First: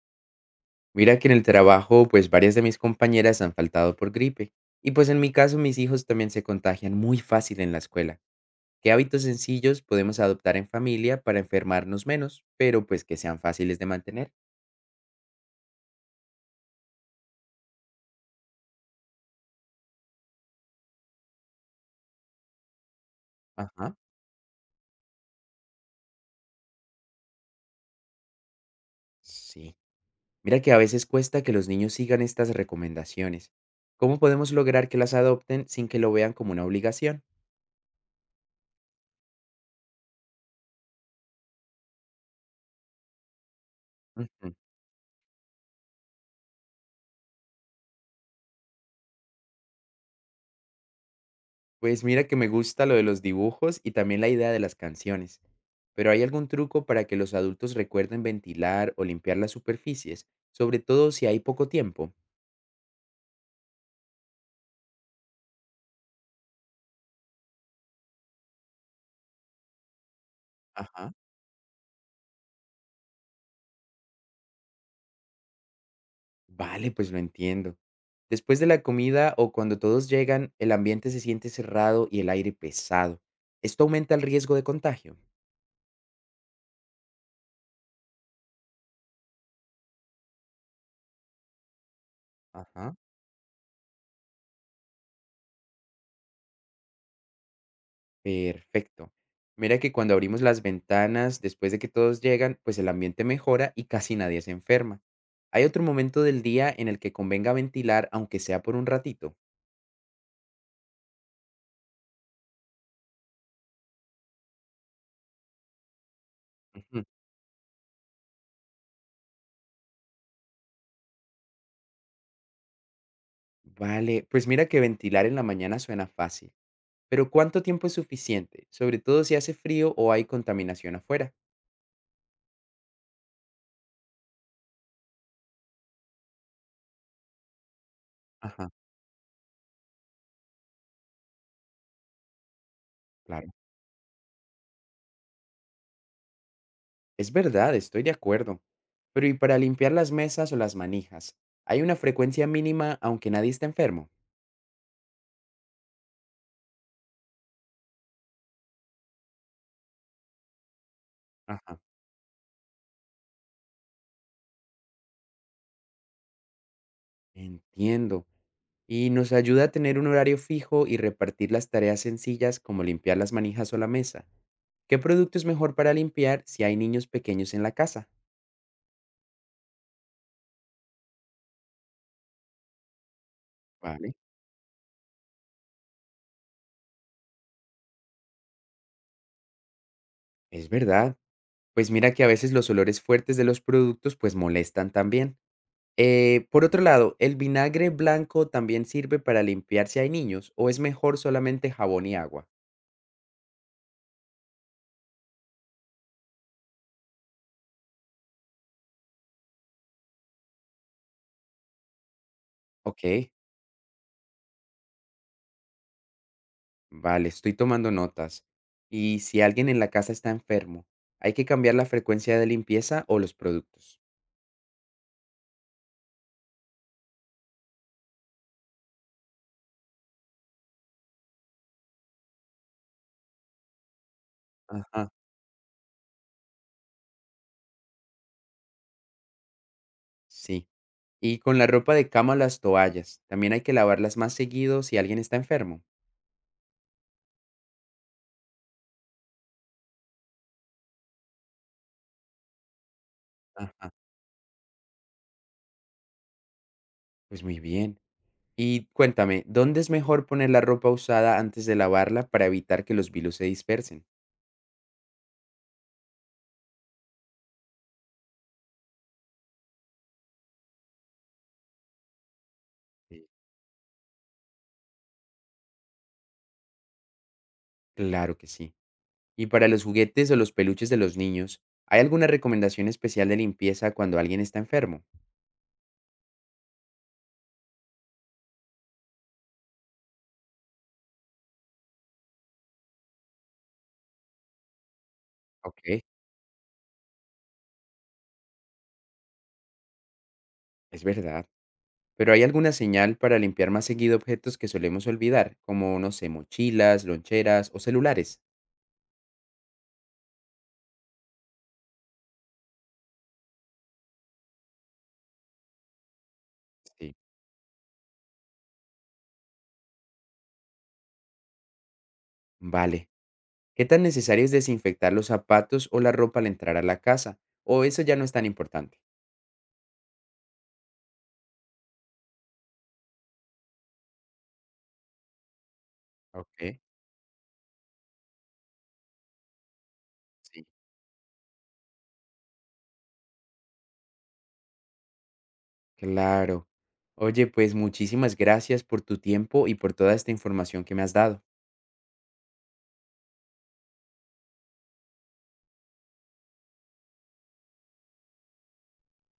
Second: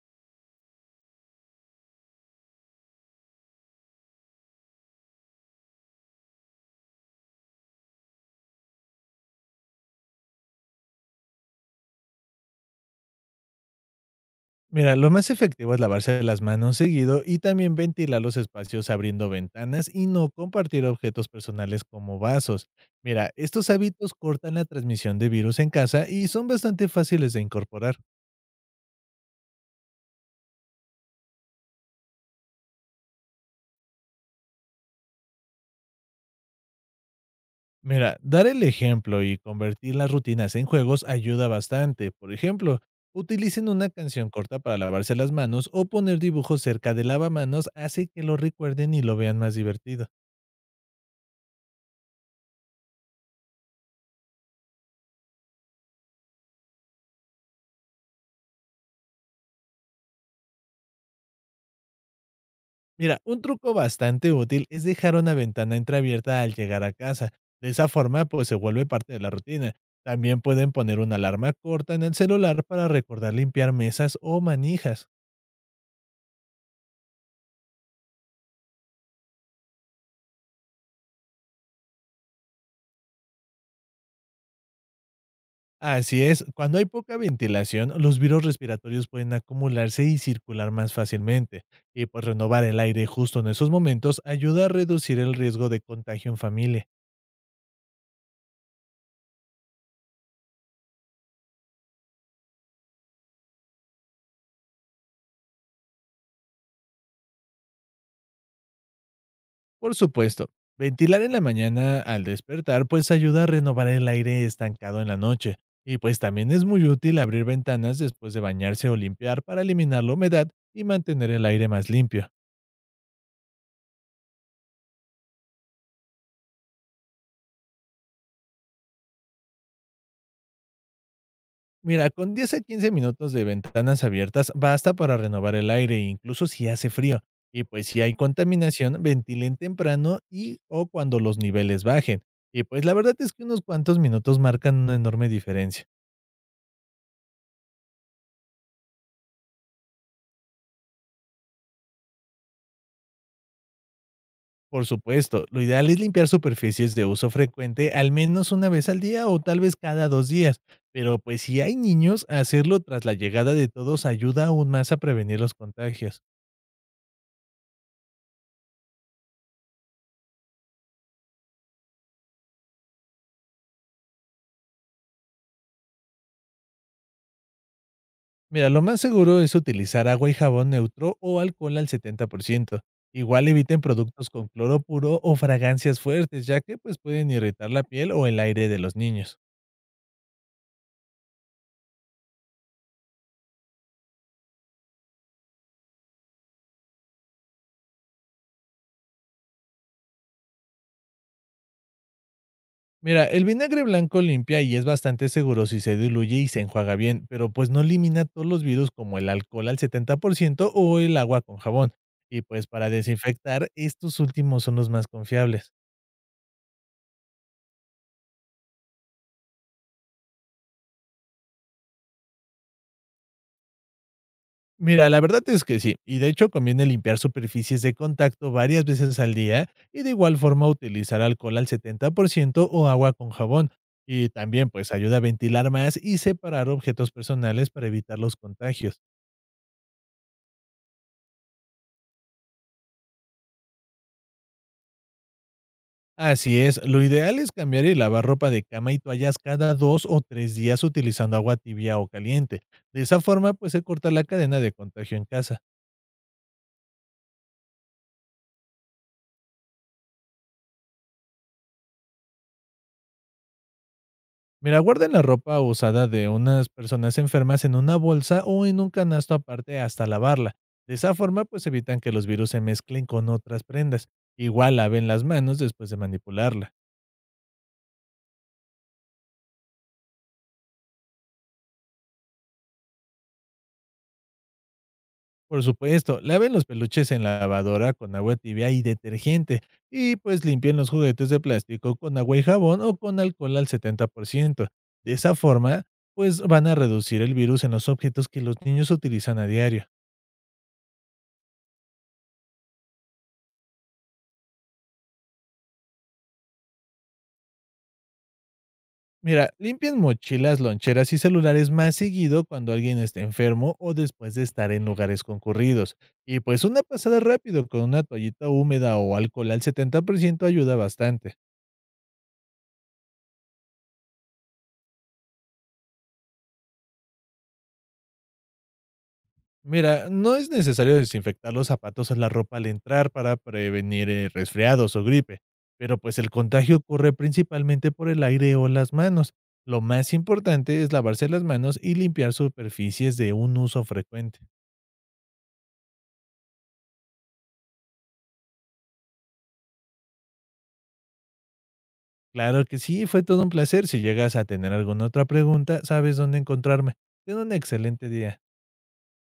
Mira que en el trabajo, pues varias de mis compañeras han faltado por gripe. Y pues en mi caso, mis hijos también se contagian muy fácil en la escuela. ¿Qué hábitos sencillos podemos adoptar en familia para enfermarnos menos, pero pues que sean fáciles de mantener? Mira, lo más efectivo es lavarse las manos seguido y también ventilar los espacios abriendo ventanas y no compartir objetos personales como vasos. Mira, estos Ajá, hábitos cortan la transmisión de virus en casa y son bastante fáciles de incorporar. sí. Mira que a veces cuesta que los niños sigan estas recomendaciones. ¿Cómo podemos lograr que las adopten sin que lo vean como una obligación? Mira, dar el ejemplo y convertir las rutinas en juegos ayuda bastante. Por ejemplo, utilicen una canción Ujú. corta para lavarse las manos o poner dibujos cerca del lavamanos hace que lo recuerden y lo vean más divertido. Pues mira que me gusta lo de los dibujos y también la idea de las canciones. Pero ¿hay algún truco para que los adultos recuerden ventilar o limpiar las superficies, sobre todo si hay poco tiempo? Mira, un truco bastante útil es dejar una ventana entreabierta al llegar a casa. De esa forma, pues se vuelve parte de la rutina. También pueden poner Ajá. una alarma corta en el celular para recordar limpiar mesas o manijas. Vale, pues lo entiendo. Después de la comida o cuando todos llegan, el ambiente se siente cerrado y el aire pesado. ¿Esto aumenta el riesgo de contagio? Así es, cuando hay poca ventilación, los virus respiratorios pueden acumularse y circular más fácilmente. Y pues renovar el Ajá. aire justo en esos momentos ayuda a reducir el riesgo de contagio en familia. Perfecto. Mira que cuando abrimos las ventanas, después de que todos llegan, pues el ambiente mejora y casi nadie se enferma. ¿Hay otro momento del día en el que convenga ventilar, aunque sea por un ratito? Por supuesto, ventilar en la mañana al despertar pues ayuda a renovar el aire estancado en la noche, y pues también es muy Ujú. útil abrir ventanas después de bañarse o limpiar para eliminar la humedad y mantener el aire más limpio. Vale, pues mira que ventilar en la mañana suena fácil, pero ¿cuánto tiempo es suficiente? Sobre todo si hace frío o hay contaminación afuera. Mira, con 10 a 15 minutos de ventanas abiertas basta para renovar el aire incluso si hace frío. Y pues si hay Ajá, contaminación, ventilen temprano y o cuando los niveles bajen. Y pues la verdad es que claro. unos cuantos minutos marcan una enorme diferencia. Es verdad, estoy de acuerdo. Pero ¿y para limpiar las mesas o las manijas? ¿Hay una frecuencia mínima aunque nadie esté enfermo? Por supuesto, lo ideal es limpiar superficies de uso frecuente al menos una vez al día o tal vez cada dos días, pero pues si hay Ajá. niños, hacerlo tras la llegada de todos ayuda aún más a prevenir los contagios. Entiendo. Y nos ayuda a tener un horario fijo y repartir las tareas sencillas como limpiar las manijas o la mesa. ¿Qué producto es mejor para limpiar si hay niños pequeños en la casa? Mira, lo más seguro es utilizar agua y jabón neutro o alcohol al 70%. Igual eviten Vale. productos con cloro puro o fragancias fuertes, ya que pues pueden irritar la piel o el aire de los niños. Es verdad. Pues mira que a veces los olores fuertes de los productos pues molestan también. Por otro lado, ¿el vinagre blanco también sirve para limpiar si hay niños o es mejor solamente jabón y agua? Mira, el vinagre blanco limpia y es bastante seguro si se diluye y se enjuaga bien, pero pues no elimina todos los virus como el alcohol al 70% o el agua con jabón. Y pues para Ok. desinfectar, estos últimos son los más confiables. Vale, estoy tomando notas. ¿Y si alguien en la casa está enfermo, hay que cambiar la frecuencia de limpieza o los productos? Mira, la verdad es que sí, y de hecho conviene limpiar superficies de contacto varias veces al día y de igual forma utilizar alcohol al 70% o agua con jabón. Y también pues Ajá, ayuda a ventilar más y separar objetos personales para evitar los contagios. sí. Y con la ropa de cama las toallas, ¿también hay que lavarlas más seguido si alguien está enfermo? Así es, lo ideal es cambiar y lavar ropa de cama y toallas cada dos o tres días utilizando agua tibia o caliente. De esa forma, pues se Ajá, corta la cadena de contagio en casa. pues muy bien. Y cuéntame, ¿dónde es mejor poner la ropa usada antes de lavarla para evitar que los virus se dispersen? Mira, guarden la ropa usada de unas personas enfermas en una bolsa o en un canasto aparte hasta lavarla. De esa forma, pues evitan que los virus se mezclen Sí. con otras prendas. Igual laven las manos después de manipularla. Claro que sí. Y para los juguetes o los peluches de los niños, ¿hay alguna recomendación especial de limpieza cuando alguien está enfermo? Por supuesto, laven los peluches en la lavadora con agua tibia y detergente, y pues limpien los juguetes de plástico con agua y jabón o con alcohol al 70%. De esa Ok, forma, pues van a reducir el virus en los objetos que los niños utilizan a diario. es verdad. Pero ¿hay alguna señal para limpiar más seguido objetos que solemos olvidar, como, no sé, mochilas, loncheras o celulares? Mira, limpien mochilas, loncheras y celulares más seguido cuando alguien esté enfermo o después de estar en lugares concurridos. Y pues una Sí. pasada rápido con una toallita húmeda o alcohol al 70% ayuda bastante. Vale. ¿Qué tan necesario es desinfectar los zapatos o la ropa al entrar a la casa? ¿O eso ya no es tan importante? Mira, no es necesario desinfectar los zapatos o la ropa al entrar para prevenir resfriados o gripe, pero pues el contagio Ok, ocurre principalmente por el aire o las manos. Lo más sí. importante es lavarse las manos y limpiar superficies de un uso frecuente. Claro. Oye, pues muchísimas gracias por tu tiempo y por toda esta información que me has dado. Claro que sí, fue todo un placer. Si llegas a tener alguna otra pregunta, sabes dónde encontrarme. Ten un excelente día.